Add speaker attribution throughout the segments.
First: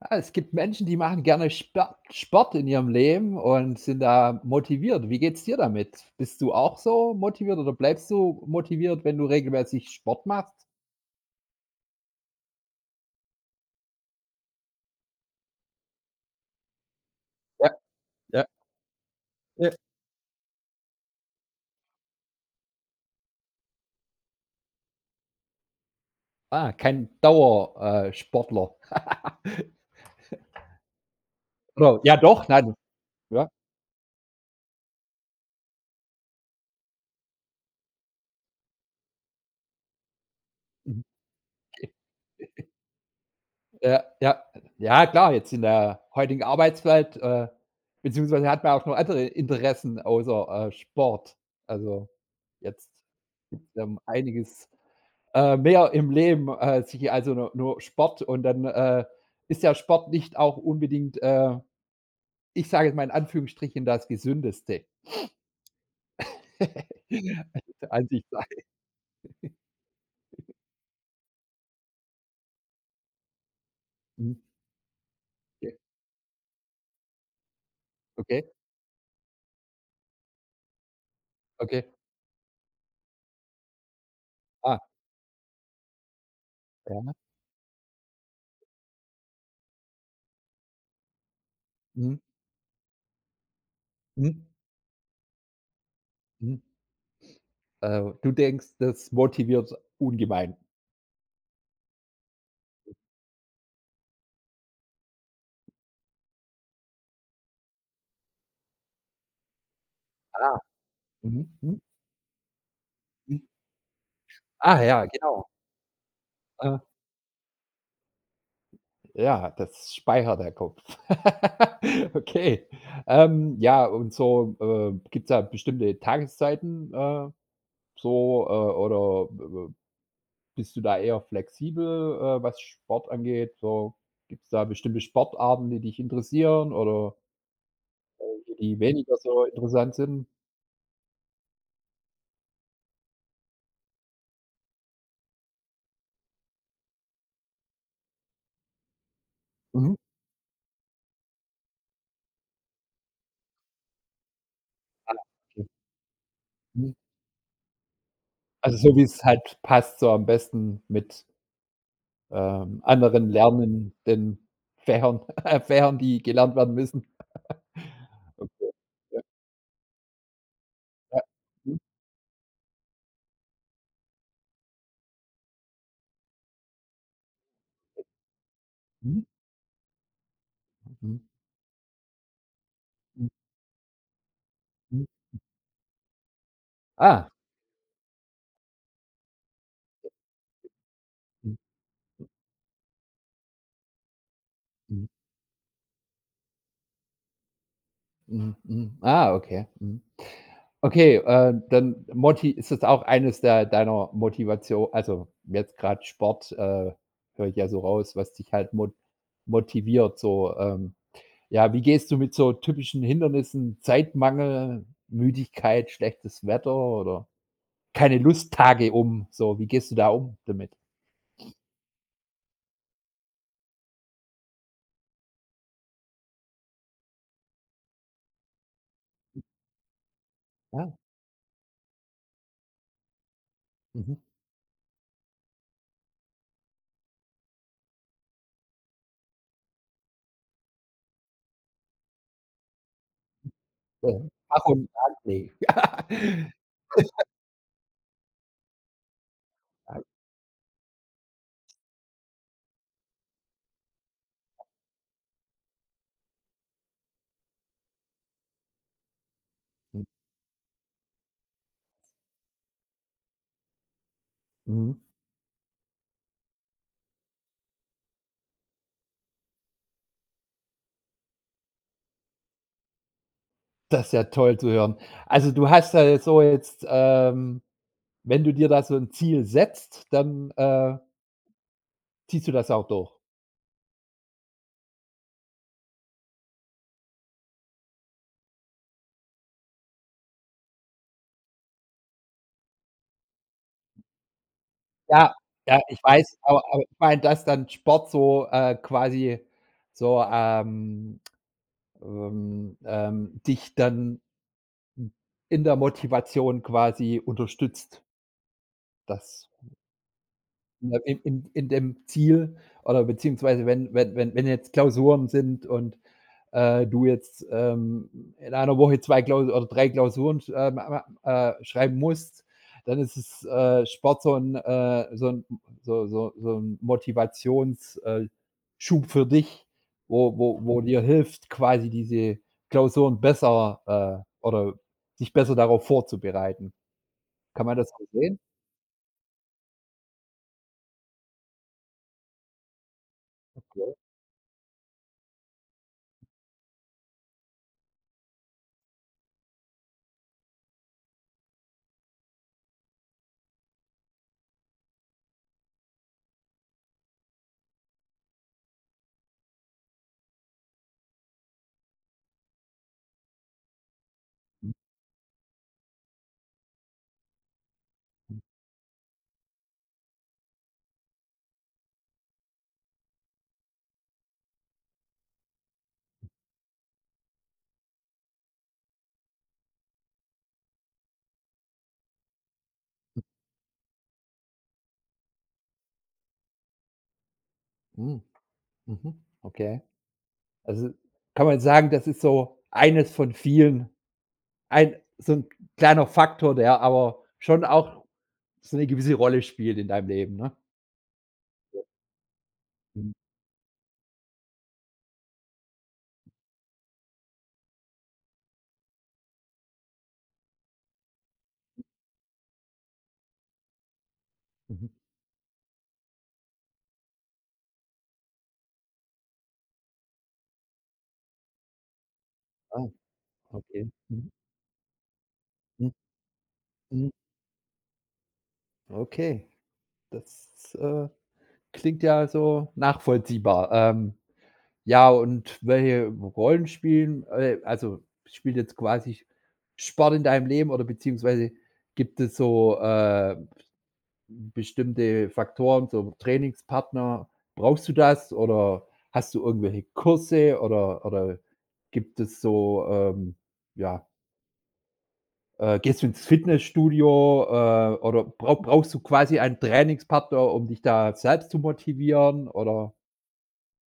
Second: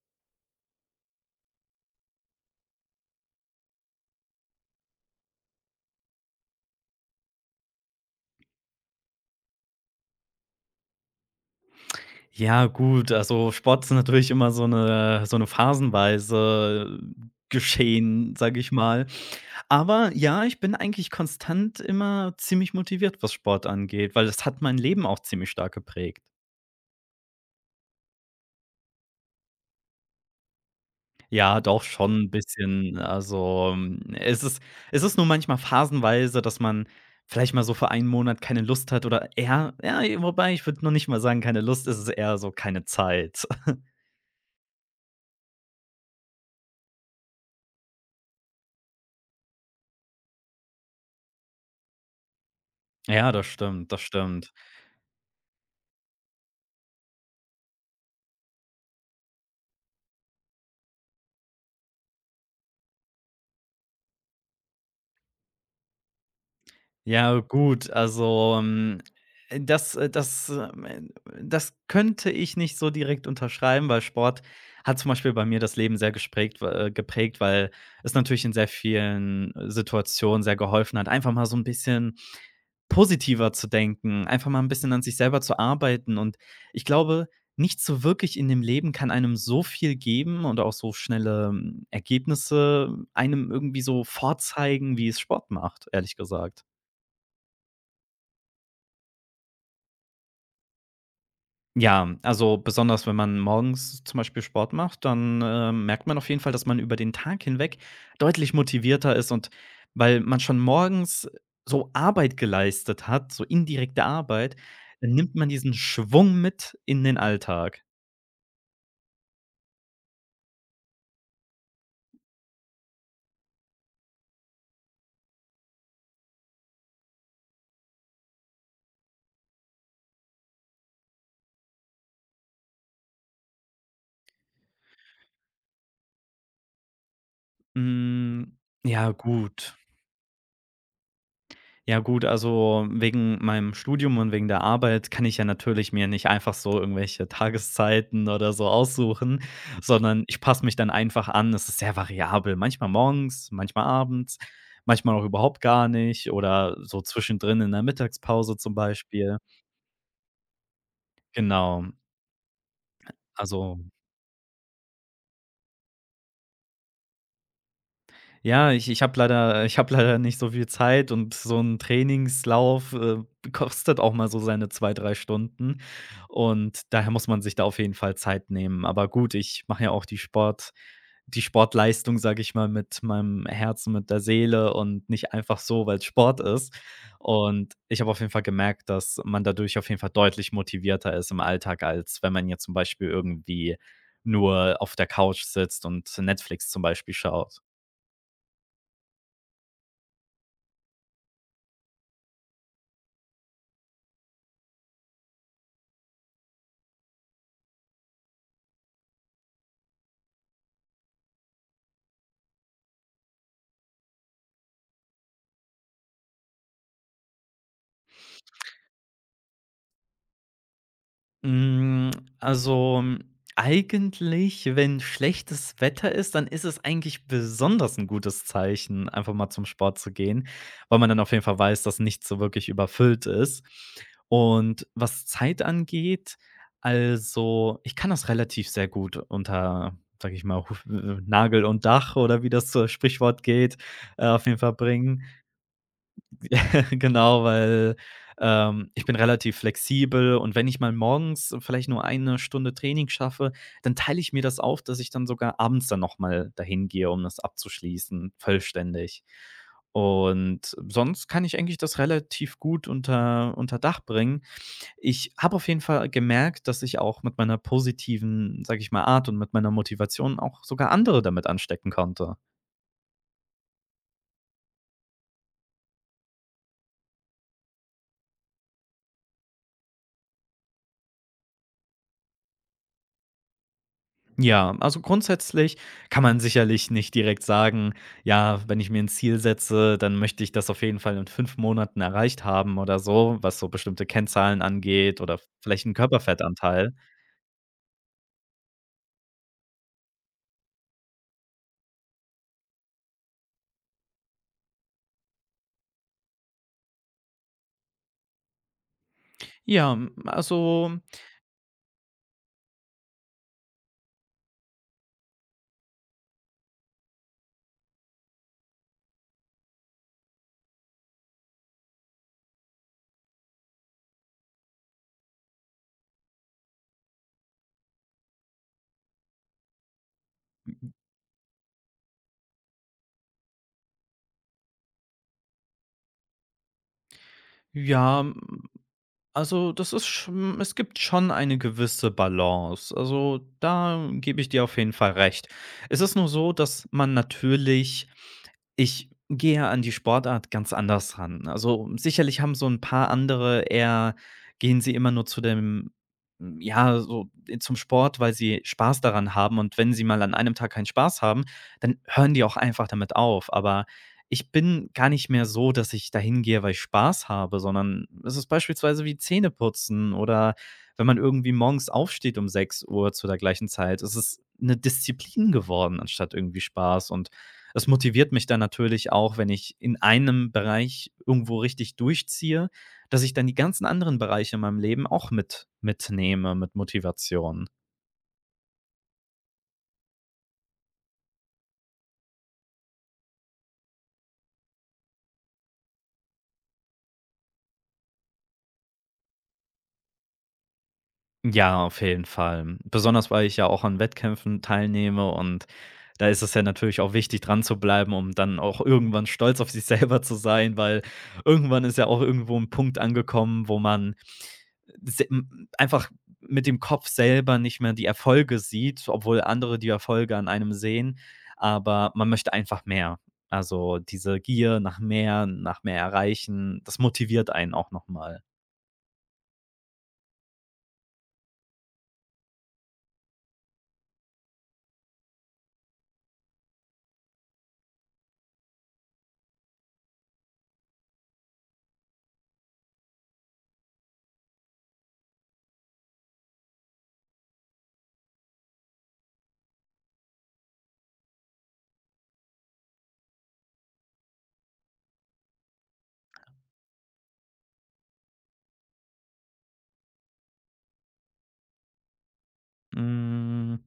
Speaker 1: Ah, es gibt Menschen, die machen gerne Spa Sport in ihrem Leben und sind da motiviert. Wie geht's dir damit? Bist du auch so motiviert oder bleibst du motiviert, wenn du regelmäßig Sport machst?
Speaker 2: Ja, gut, also Sport ist natürlich immer so eine phasenweise
Speaker 1: Ja,
Speaker 2: Geschehen,
Speaker 1: ja,
Speaker 2: sage ich mal.
Speaker 1: ja.
Speaker 2: Aber ja, ich bin eigentlich konstant immer ziemlich motiviert, was Sport angeht, weil das hat mein Leben auch ziemlich stark geprägt.
Speaker 1: Ah, kein Dauer Sportler.
Speaker 2: Ja, doch
Speaker 1: Oder ja
Speaker 2: schon ein
Speaker 1: doch, nein,
Speaker 2: bisschen.
Speaker 1: ja.
Speaker 2: Also, es ist nur manchmal phasenweise, dass man vielleicht mal so für einen Monat keine Lust hat oder eher ja, wobei ich würde noch
Speaker 1: Mhm.
Speaker 2: nicht mal sagen, keine Lust, es ist eher so keine Zeit.
Speaker 1: Ja, ja. Ja klar, jetzt in der heutigen Arbeitswelt, beziehungsweise hat man auch noch andere Interessen außer Sport. Also, jetzt,
Speaker 2: Ja, das stimmt, das stimmt.
Speaker 1: einiges mehr im Leben als hier, also nur Sport. Und dann, ist ja Sport nicht auch unbedingt, ich sage jetzt mal, in Anführungsstrichen, das Gesündeste.
Speaker 2: Ja, gut,
Speaker 1: Als ich
Speaker 2: also,
Speaker 1: sage
Speaker 2: äh, das äh, das, ähm, das könnte ich nicht so direkt unterschreiben, weil
Speaker 1: mhm,
Speaker 2: Sport hat zum Beispiel bei mir
Speaker 1: okay,
Speaker 2: das Leben sehr gesprägt geprägt, weil es natürlich
Speaker 1: okay,
Speaker 2: in sehr vielen Situationen sehr geholfen hat, einfach mal so ein
Speaker 1: okay.
Speaker 2: bisschen positiver zu denken, einfach mal ein
Speaker 1: Ah,
Speaker 2: bisschen an sich selber zu arbeiten. Und ich
Speaker 1: ja,
Speaker 2: glaube, nichts so wirklich in dem Leben kann einem so viel geben und auch so schnelle,
Speaker 1: mhm,
Speaker 2: Ergebnisse einem irgendwie so
Speaker 1: mhm,
Speaker 2: vorzeigen, wie es Sport macht, ehrlich
Speaker 1: mhm.
Speaker 2: gesagt.
Speaker 1: Du denkst, das motiviert ungemein.
Speaker 2: Ja, also besonders wenn man morgens zum Beispiel Sport macht, dann, merkt man auf jeden Fall, dass man über den Tag hinweg deutlich motivierter ist und weil man
Speaker 1: Ah,
Speaker 2: schon morgens
Speaker 1: mhm, mhm,
Speaker 2: so Arbeit geleistet hat,
Speaker 1: mhm.
Speaker 2: so indirekte Arbeit,
Speaker 1: Ah ja,
Speaker 2: dann nimmt
Speaker 1: genau.
Speaker 2: man diesen Schwung mit
Speaker 1: Ah,
Speaker 2: in den Alltag.
Speaker 1: ja, das speichert der Kopf. Okay. Ja, und so, gibt es da bestimmte Tageszeiten, oder, äh, bist du da eher flexibel, was Sport angeht? So, gibt es da bestimmte Sportarten, die dich interessieren oder,
Speaker 2: Hm,
Speaker 1: die
Speaker 2: ja
Speaker 1: weniger so
Speaker 2: gut.
Speaker 1: interessant sind?
Speaker 2: Ja gut, also wegen meinem Studium und wegen der Arbeit kann ich ja natürlich mir nicht einfach so irgendwelche Tageszeiten oder so aussuchen,
Speaker 1: Mhm.
Speaker 2: sondern ich passe mich dann einfach an. Es ist sehr variabel. Manchmal morgens, manchmal abends,
Speaker 1: Ah,
Speaker 2: manchmal auch überhaupt
Speaker 1: okay.
Speaker 2: gar nicht oder
Speaker 1: Mhm.
Speaker 2: so zwischendrin in der Mittagspause zum
Speaker 1: Also, so wie es
Speaker 2: Beispiel.
Speaker 1: halt passt, so am besten mit,
Speaker 2: Genau.
Speaker 1: anderen
Speaker 2: Also
Speaker 1: lernenden Fächern Fächern, die gelernt werden müssen.
Speaker 2: ja, ich habe leider nicht so viel Zeit
Speaker 1: Ja.
Speaker 2: und so ein
Speaker 1: Mhm.
Speaker 2: Trainingslauf, kostet auch mal so seine 2, 3 Stunden und daher muss man sich da auf jeden Fall Zeit nehmen. Aber
Speaker 1: Mhm.
Speaker 2: gut, ich mache ja auch
Speaker 1: Mhm.
Speaker 2: die Sportleistung, sage ich mal, mit meinem Herzen, mit der Seele
Speaker 1: Mhm.
Speaker 2: und nicht einfach so, weil es Sport ist.
Speaker 1: Ah.
Speaker 2: Und ich habe auf jeden Fall gemerkt, dass man dadurch auf jeden Fall deutlich motivierter ist im
Speaker 1: Mhm.
Speaker 2: Alltag, als wenn man jetzt zum Beispiel irgendwie nur auf
Speaker 1: Mhm.
Speaker 2: der Couch sitzt und Netflix zum Beispiel schaut.
Speaker 1: Mhm. Mhm. Ah, okay. Mhm. Okay, dann Moti ist es auch eines der deiner Motivation, also jetzt gerade Sport, höre ich ja so raus, was dich halt motiviert so. Ja, wie gehst du mit so typischen Hindernissen, Zeitmangel, Müdigkeit, schlechtes Wetter oder keine Lust Tage um, so, wie gehst du da um damit?
Speaker 2: Hm, also, eigentlich, wenn schlechtes Wetter ist, dann ist es eigentlich besonders ein gutes Zeichen, einfach mal zum Sport zu gehen,
Speaker 1: Ja,
Speaker 2: weil man dann auf jeden Fall weiß, dass nichts so wirklich überfüllt ist.
Speaker 1: mhm.
Speaker 2: Und was Zeit angeht, also, ich kann das relativ sehr gut unter, sage ich mal, Huf Nagel und Dach oder wie das, so Sprichwort geht,
Speaker 1: Mhm.
Speaker 2: auf jeden
Speaker 1: Ach
Speaker 2: Fall
Speaker 1: und
Speaker 2: bringen.
Speaker 1: Anleg.
Speaker 2: Genau, weil, ich bin relativ flexibel und wenn ich mal morgens vielleicht nur 1 Stunde Training schaffe, dann teile ich mir das auf, dass ich dann sogar abends dann noch mal dahin gehe, um das abzuschließen, vollständig. Und sonst kann ich eigentlich das relativ gut unter Dach bringen.
Speaker 1: Mhm.
Speaker 2: Ich habe auf jeden Fall gemerkt, dass ich auch mit meiner positiven, sage ich mal, Art und mit meiner Motivation auch sogar andere damit anstecken konnte.
Speaker 1: Das ist ja toll zu hören. Also, du hast ja so jetzt, ähm. Wenn du dir da so 'n Ziel setzt, dann, ziehst du das auch durch.
Speaker 2: Ja, also grundsätzlich kann man sicherlich nicht direkt sagen: „Ja, wenn ich mir ein Ziel setze, dann möchte ich das auf jeden Fall in 5 Monaten erreicht haben“ oder so, was so bestimmte Kennzahlen angeht
Speaker 1: Ja,
Speaker 2: oder
Speaker 1: ja,
Speaker 2: vielleicht einen
Speaker 1: ich weiß, aber
Speaker 2: Körperfettanteil.
Speaker 1: ich meine, dass dann Sport so, quasi so, dich dann in der Motivation quasi unterstützt. Das
Speaker 2: Ja, also
Speaker 1: in in dem Ziel oder beziehungsweise, wenn jetzt Klausuren sind und du jetzt, in einer Woche 2 Klausu oder 3 Klausuren schreiben musst, dann ist es, Sport so ein 'n Motivations- Schub für dich, wo dir hilft, quasi diese Klausuren besser, oder sich besser darauf vorzubereiten. Kann man das so
Speaker 2: Ja,
Speaker 1: sehen?
Speaker 2: hm, also das ist schon es gibt schon eine gewisse Balance. Also,
Speaker 1: Okay.
Speaker 2: da gebe ich dir auf jeden Fall recht. Es ist nur so, dass man natürlich, ich gehe ja an die Sportart ganz anders ran. Also, sicherlich haben so ein paar andere eher gehen sie immer nur zu dem, ja, so zum Sport, weil sie Spaß daran haben und wenn sie mal an einem Tag keinen Spaß haben, dann hören die auch einfach damit auf. Aber ich bin gar nicht mehr so, dass ich dahin gehe, weil ich Spaß habe, sondern es ist beispielsweise wie Zähneputzen oder wenn man irgendwie morgens aufsteht um 6 Uhr zu der gleichen Zeit. Es ist eine Disziplin geworden anstatt irgendwie Spaß und es motiviert mich dann natürlich auch, wenn ich in einem Bereich irgendwo richtig durchziehe, dass ich dann die ganzen anderen Bereiche in meinem Leben auch mitnehme mit Motivation.
Speaker 1: Hm, mhm, okay. Also, kann man sagen, das ist so eines von vielen. Ein so 'n Kleiner Faktor, der aber schon auch so 'ne gewisse Rolle spielt in deinem Leben, ne?
Speaker 2: Ja, auf jeden Fall.
Speaker 1: Mhm,
Speaker 2: Besonders, weil ich ja auch an Wettkämpfen teilnehme und da ist es ja natürlich auch wichtig, dran zu bleiben, um dann auch irgendwann stolz auf sich selber zu sein, weil irgendwann ist ja auch irgendwo ein Punkt angekommen, wo man
Speaker 1: mhm.
Speaker 2: se m einfach mit dem Kopf selber nicht mehr die Erfolge sieht, obwohl andere die Erfolge an einem sehen, aber man möchte einfach
Speaker 1: Ah,
Speaker 2: mehr.
Speaker 1: okay.
Speaker 2: Also,
Speaker 1: Mhm,
Speaker 2: diese Gier nach
Speaker 1: mhm,
Speaker 2: mehr erreichen, das
Speaker 1: mhm.
Speaker 2: motiviert einen auch nochmal.
Speaker 1: Okay, das, klingt ja so nachvollziehbar. Ja, und welche Rollen spielt jetzt quasi Sport in deinem Leben, oder beziehungsweise, gibt es so, äh. Bestimmte Faktoren, so Trainingspartner, brauchst du das? Oder hast du irgendwelche Kurse, oder gibt es so, ja, gehst du ins Fitnessstudio, oder brauchst du quasi einen Trainingspartner, um dich da selbst zu motivieren, oder
Speaker 2: Hm,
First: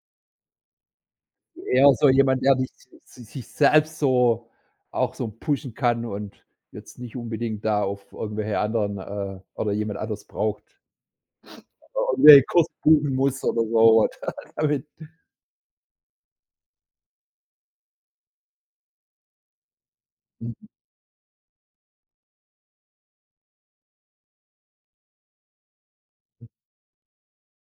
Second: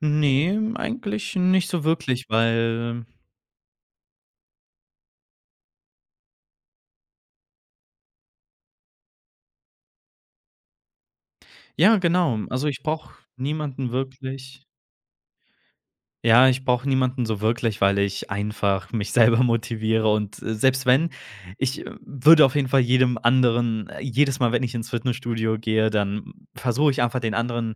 Speaker 2: ne, eigentlich nicht so
Speaker 1: eher so
Speaker 2: wirklich,
Speaker 1: jemand, der dich
Speaker 2: weil
Speaker 1: si sich selbst so auch so pushen kann und jetzt nicht unbedingt da auf irgendwelche anderen, oder jemand anders braucht?
Speaker 2: ja,
Speaker 1: Und wer
Speaker 2: genau.
Speaker 1: den Kurs
Speaker 2: Also, ich brauche
Speaker 1: buchen muss oder
Speaker 2: niemanden
Speaker 1: so,
Speaker 2: wirklich
Speaker 1: damit.
Speaker 2: Ja, ich brauche niemanden so wirklich, weil ich einfach mich selber motiviere und,
Speaker 1: Mhm.
Speaker 2: selbst wenn ich würde auf jeden Fall jedem anderen jedes Mal, wenn ich ins Fitnessstudio gehe, dann versuche ich einfach den anderen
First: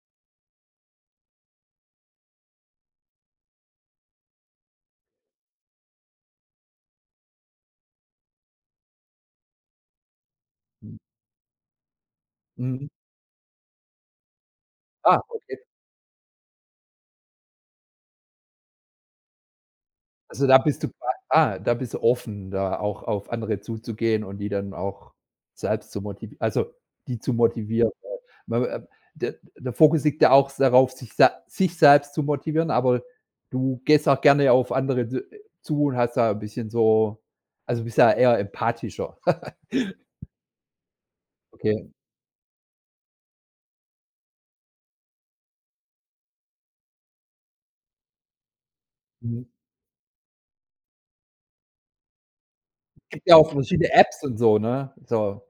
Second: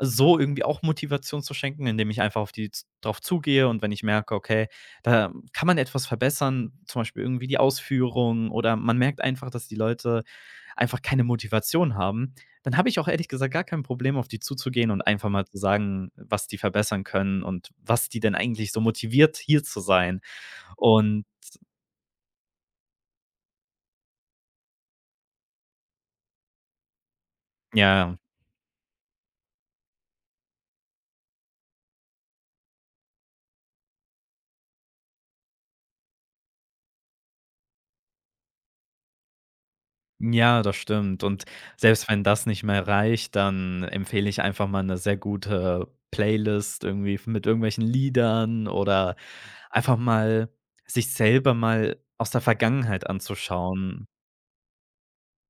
Speaker 2: so irgendwie auch Motivation zu schenken, indem ich einfach auf die z drauf zugehe und wenn ich merke, okay, da kann man etwas verbessern, zum Beispiel irgendwie die Ausführung oder man merkt einfach, dass die Leute einfach keine Motivation haben, dann habe
Speaker 1: Mhm.
Speaker 2: ich auch ehrlich gesagt gar kein Problem, auf die zuzugehen und
Speaker 1: Ah,
Speaker 2: einfach mal zu
Speaker 1: okay.
Speaker 2: sagen, was die verbessern können und was die denn eigentlich so motiviert, hier zu sein.
Speaker 1: Also, da bist du
Speaker 2: Und
Speaker 1: da bist du offen, da auch auf andere zuzugehen und die dann auch selbst zu motivieren, also die zu motivieren.
Speaker 2: ja,
Speaker 1: Weil weil, ähm, Der Fokus liegt ja auch darauf, sich se sich selbst zu motivieren, aber du gehst auch gerne auf andere zu, und hast da ein bisschen so, also bist ja eher empathischer.
Speaker 2: ja, das stimmt. Und
Speaker 1: Okay.
Speaker 2: selbst wenn das nicht mehr reicht, dann empfehle ich einfach mal eine sehr gute Playlist irgendwie mit irgendwelchen Liedern oder
Speaker 1: Mhm.
Speaker 2: einfach mal sich selber mal aus der Vergangenheit
Speaker 1: Gibt ja auch verschiedene
Speaker 2: anzuschauen.
Speaker 1: Apps und so, ne? So,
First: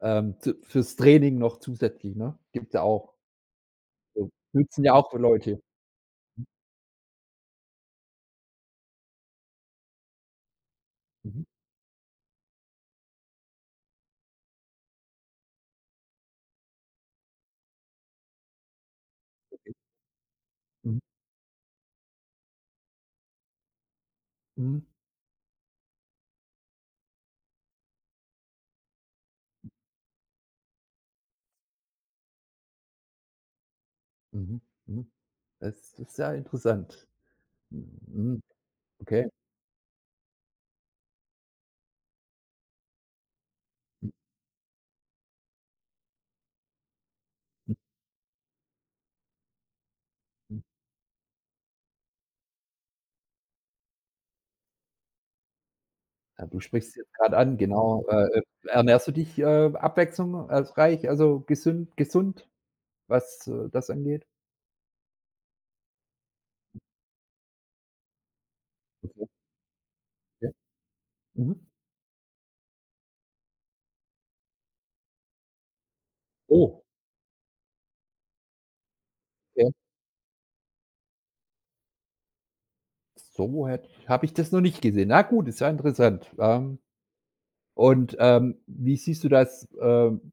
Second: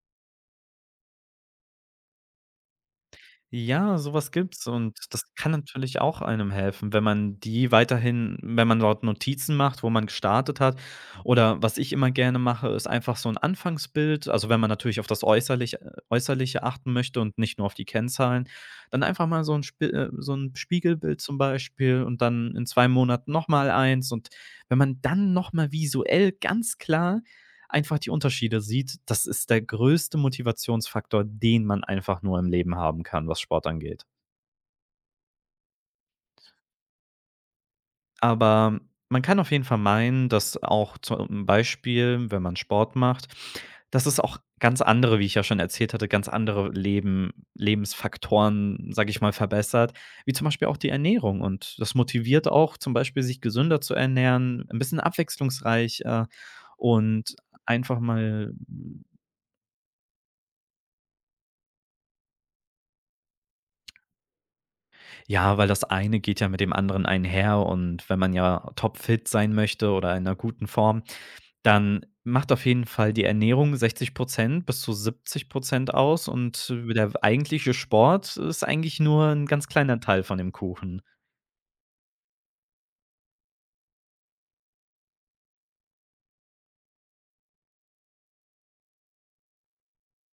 Speaker 1: zu fürs Training noch zusätzlich, ne? Gibt's ja auch.
Speaker 2: Ja,
Speaker 1: So,
Speaker 2: sowas gibt's
Speaker 1: nutzen ja
Speaker 2: und
Speaker 1: auch so
Speaker 2: das kann
Speaker 1: Leute.
Speaker 2: natürlich auch einem helfen, wenn man dort Notizen macht, wo man gestartet hat
Speaker 1: Mhm,
Speaker 2: oder was ich immer gerne mache, ist einfach so ein Anfangsbild. Also, wenn man natürlich auf das Äußerliche achten möchte und nicht nur auf die Kennzahlen, dann einfach mal so 'n
Speaker 1: mhm,
Speaker 2: Spiegelbild zum Beispiel und dann in 2 Monaten nochmal eins und wenn
Speaker 1: mhm,
Speaker 2: man dann nochmal visuell ganz klar einfach die Unterschiede sieht, das ist der größte Motivationsfaktor, den man einfach nur im Leben haben kann, was Sport angeht.
Speaker 1: mhm, mhm. Das ist ja interessant. Mhm,
Speaker 2: Aber man
Speaker 1: okay.
Speaker 2: kann auf jeden Fall meinen, dass auch zum Beispiel, wenn man Sport macht, dass
Speaker 1: Mhm,
Speaker 2: es auch ganz andere, wie ich ja schon erzählt hatte, ganz andere Lebensfaktoren, sage ich mal, verbessert, wie zum
Speaker 1: mhm.
Speaker 2: Beispiel auch die Ernährung. Und das motiviert auch zum Beispiel, sich gesünder zu ernähren, ein bisschen abwechslungsreich,
Speaker 1: Ja, du sprichst jetzt grad
Speaker 2: und
Speaker 1: an,
Speaker 2: einfach
Speaker 1: genau.
Speaker 2: mal.
Speaker 1: Ernährst du dich, abwechslungsreich, also gesünd gesund, was, das angeht?
Speaker 2: Ja, weil das eine geht ja mit dem anderen einher und wenn man ja
Speaker 1: Okay,
Speaker 2: topfit sein möchte oder in einer
Speaker 1: ja.
Speaker 2: guten Form,
Speaker 1: Mhm.
Speaker 2: dann macht auf jeden Fall die Ernährung 60 bis zu 70 aus und
Speaker 1: Oh,
Speaker 2: der eigentliche Sport ist eigentlich nur ein ganz
Speaker 1: okay.
Speaker 2: kleiner Teil von dem Kuchen.
Speaker 1: So hätt habe ich das noch nicht gesehen. Na gut, ist ja interessant. Ähm. Und, wie siehst du das?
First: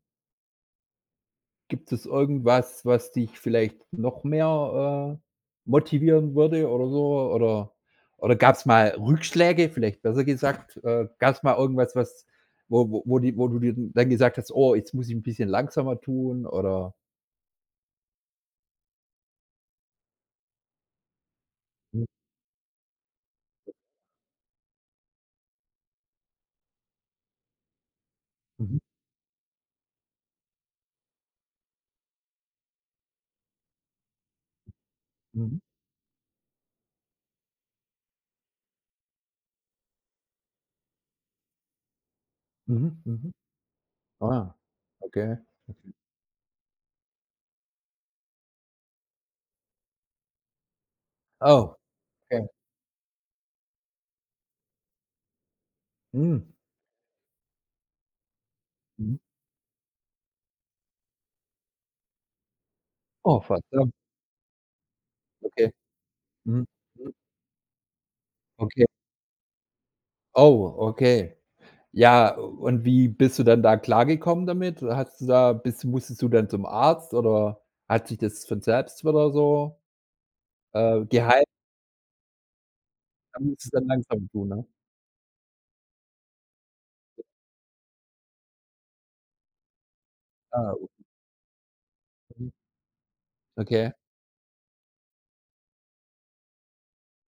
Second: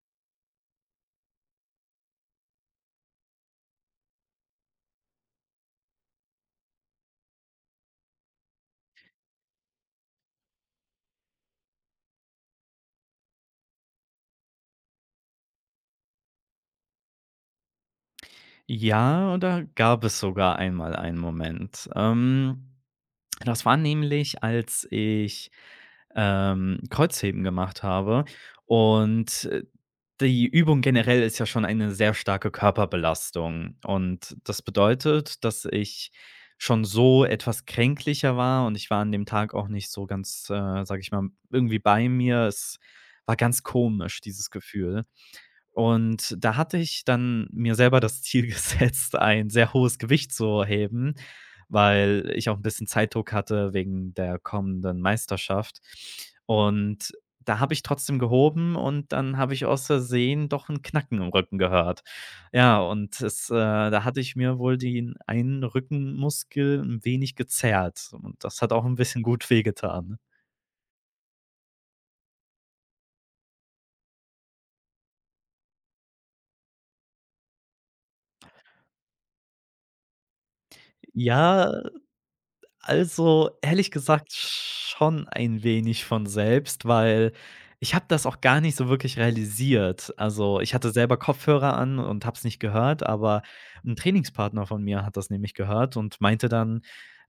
Speaker 1: Gibt es irgendwas, was dich vielleicht noch mehr, motivieren würde oder so? Oder gab es mal Rückschläge, vielleicht besser gesagt? Gab es mal irgendwas, was wo du dir dann gesagt hast: „Oh, jetzt muss ich ein bisschen langsamer tun“, oder
Speaker 2: Ja, da gab es sogar einmal einen Moment.
Speaker 1: mhm,
Speaker 2: Das war nämlich, als ich Kreuzheben gemacht habe.
Speaker 1: mhm,
Speaker 2: Und, die Übung generell ist ja schon eine sehr starke Körperbelastung. Und das bedeutet,
Speaker 1: mhm,
Speaker 2: dass ich schon so etwas kränklicher war und ich war an dem Tag auch nicht so ganz, sage ich mal, irgendwie bei mir. Es
Speaker 1: mhm, mhm.
Speaker 2: war ganz komisch, dieses
Speaker 1: Ah,
Speaker 2: Gefühl.
Speaker 1: okay.
Speaker 2: Und da hatte ich dann mir selber das Ziel gesetzt, ein sehr hohes Gewicht zu heben,
Speaker 1: Oh,
Speaker 2: weil
Speaker 1: okay.
Speaker 2: ich auch ein bisschen Zeitdruck hatte wegen der kommenden Meisterschaft.
Speaker 1: Mhm,
Speaker 2: Und da habe ich trotzdem gehoben und
Speaker 1: mhm.
Speaker 2: dann habe ich aus Versehen doch ein Knacken im Rücken gehört. Ja, und
Speaker 1: Oh,
Speaker 2: es
Speaker 1: verdammt,
Speaker 2: da hatte ich mir wohl den einen
Speaker 1: okay. Mhm,
Speaker 2: Rückenmuskel ein
Speaker 1: mhm,
Speaker 2: wenig gezerrt und das hat auch
Speaker 1: okay.
Speaker 2: ein bisschen gut wehgetan.
Speaker 1: Oh, okay. Ja, und wie bist du dann da klargekommen damit? Hast du da bist Musstest du dann zum Arzt, oder hat sich das von selbst wieder so, geheilt?
Speaker 2: Ja,
Speaker 1: Da
Speaker 2: also,
Speaker 1: musst du's dann
Speaker 2: ehrlich
Speaker 1: langsam
Speaker 2: gesagt
Speaker 1: tun, ne?
Speaker 2: schon ein wenig von selbst, weil ich habe das auch gar nicht so wirklich realisiert. Also, ich
Speaker 1: Ah,
Speaker 2: hatte selber Kopfhörer an und habe es
Speaker 1: mhm,
Speaker 2: nicht gehört, aber
Speaker 1: okay.
Speaker 2: ein Trainingspartner von mir hat das nämlich gehört und meinte dann,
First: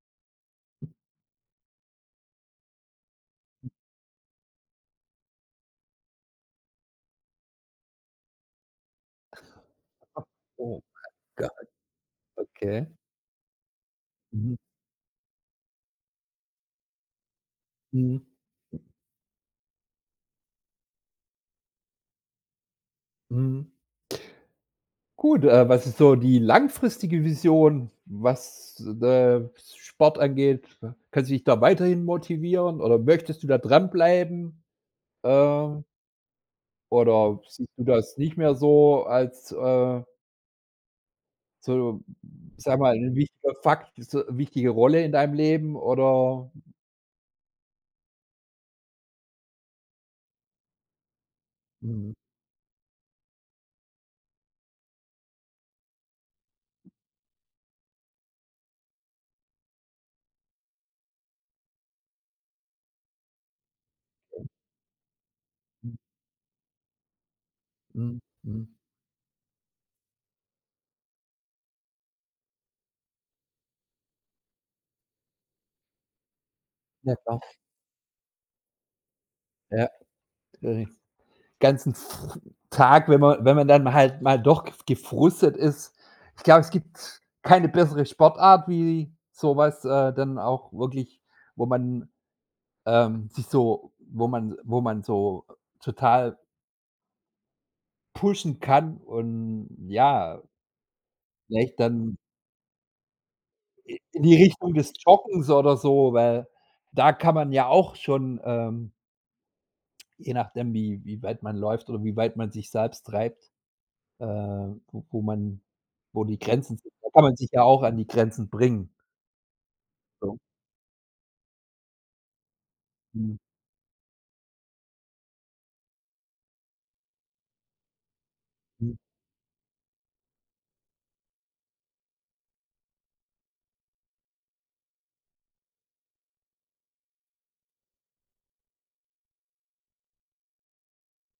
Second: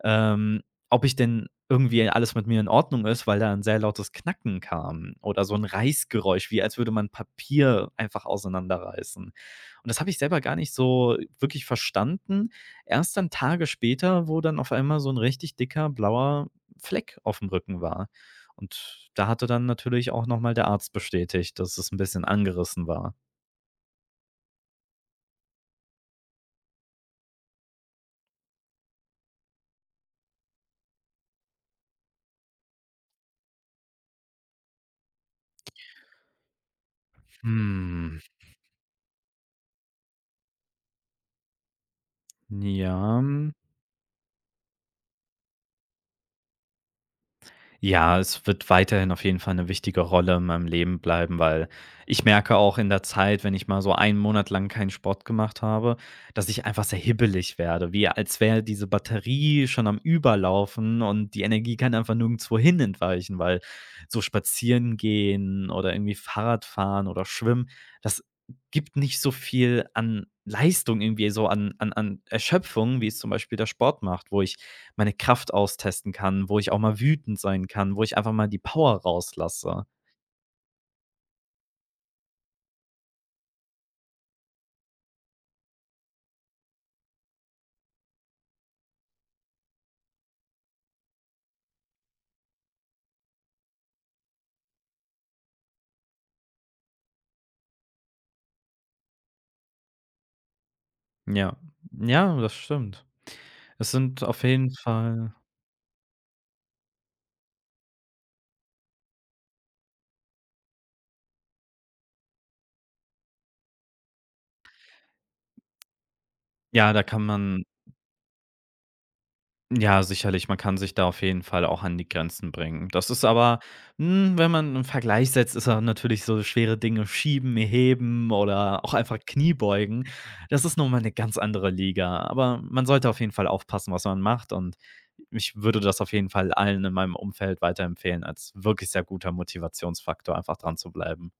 Speaker 2: ähm, ob ich denn irgendwie alles mit mir in Ordnung ist, weil da ein sehr lautes Knacken kam oder so ein Reißgeräusch, wie als würde man Papier einfach auseinanderreißen. Und das habe ich selber gar nicht
Speaker 1: Oh
Speaker 2: so wirklich
Speaker 1: Gott,
Speaker 2: verstanden.
Speaker 1: okay.
Speaker 2: Erst dann Tage später, wo
Speaker 1: Mhm,
Speaker 2: dann auf einmal so ein richtig dicker blauer Fleck auf dem Rücken war.
Speaker 1: mhm,
Speaker 2: Und da hatte dann natürlich auch noch mal der Arzt bestätigt, dass es ein bisschen angerissen war.
Speaker 1: mhm. Gut, was ist so die langfristige Vision, was, Sport angeht? Kannst du dich da weiterhin motivieren oder möchtest du da dranbleiben? Ähm, oder siehst du das
Speaker 2: Hm.
Speaker 1: nicht mehr so als, äh. So, sag mal, 'n
Speaker 2: Ja.
Speaker 1: wichtiger Fakt, so wichtige Rolle in deinem Leben oder.
Speaker 2: Ja, es wird weiterhin auf jeden Fall eine wichtige Rolle in meinem Leben bleiben, weil
Speaker 1: Mhm.
Speaker 2: ich merke auch in der Zeit, wenn ich mal so einen Monat lang keinen Sport gemacht habe, dass ich einfach sehr hibbelig werde, wie als wäre diese Batterie schon am Überlaufen und die Energie kann einfach nirgendwohin entweichen, weil so spazieren gehen oder
Speaker 1: Mhm.
Speaker 2: irgendwie Fahrrad fahren oder schwimmen,
Speaker 1: Mhm.
Speaker 2: das
Speaker 1: Mhm.
Speaker 2: gibt nicht so viel an Leistung irgendwie so an Erschöpfung, wie es zum Beispiel der Sport macht, wo ich meine Kraft austesten kann, wo ich auch mal
Speaker 1: Ja
Speaker 2: wütend
Speaker 1: klar,
Speaker 2: sein kann, wo ich einfach mal die Power rauslasse.
Speaker 1: ja, den ganzen F Tag, wenn man dann halt mal doch gefrustet ist. Ich glaube, es gibt keine bessere Sportart wie so was, dann auch wirklich, wo man, sich so wo man so total pushen kann und ja,
Speaker 2: Ja.
Speaker 1: vielleicht dann.
Speaker 2: Ja, das stimmt. Es
Speaker 1: In
Speaker 2: sind
Speaker 1: die
Speaker 2: auf jeden
Speaker 1: Richtung des
Speaker 2: Fall
Speaker 1: Joggens oder so, weil da kann man ja auch schon, je nachdem, wie weit man läuft oder wie weit man sich selbst treibt, wo man, wo die Grenzen
Speaker 2: ja,
Speaker 1: sind,
Speaker 2: da
Speaker 1: da
Speaker 2: kann
Speaker 1: kann man sich ja
Speaker 2: man
Speaker 1: auch an die Grenzen bringen.
Speaker 2: Ja,
Speaker 1: So.
Speaker 2: sicherlich, man kann sich da auf jeden Fall auch an die Grenzen bringen. Das ist
Speaker 1: Mhm,
Speaker 2: aber, wenn man einen Vergleich setzt, ist er natürlich so schwere Dinge schieben, heben oder auch
Speaker 1: mhm,
Speaker 2: einfach Kniebeugen. Das ist noch mal eine ganz andere Liga, aber man sollte auf jeden Fall aufpassen, was man macht und ich würde das auf jeden Fall allen in meinem Umfeld weiterempfehlen als wirklich sehr guter Motivationsfaktor, einfach dran zu bleiben.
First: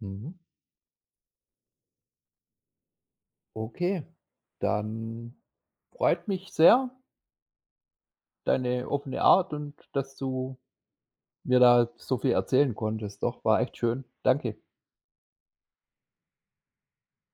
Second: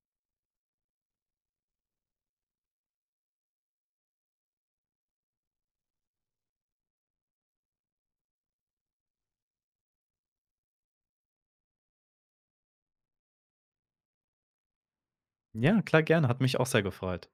Speaker 1: mhm. Okay, dann freut mich sehr, deine offene Art und dass du mir da so viel erzählen konntest. Doch, war echt schön. Danke.
Speaker 2: Ja, klar, gerne, hat mich auch sehr gefreut.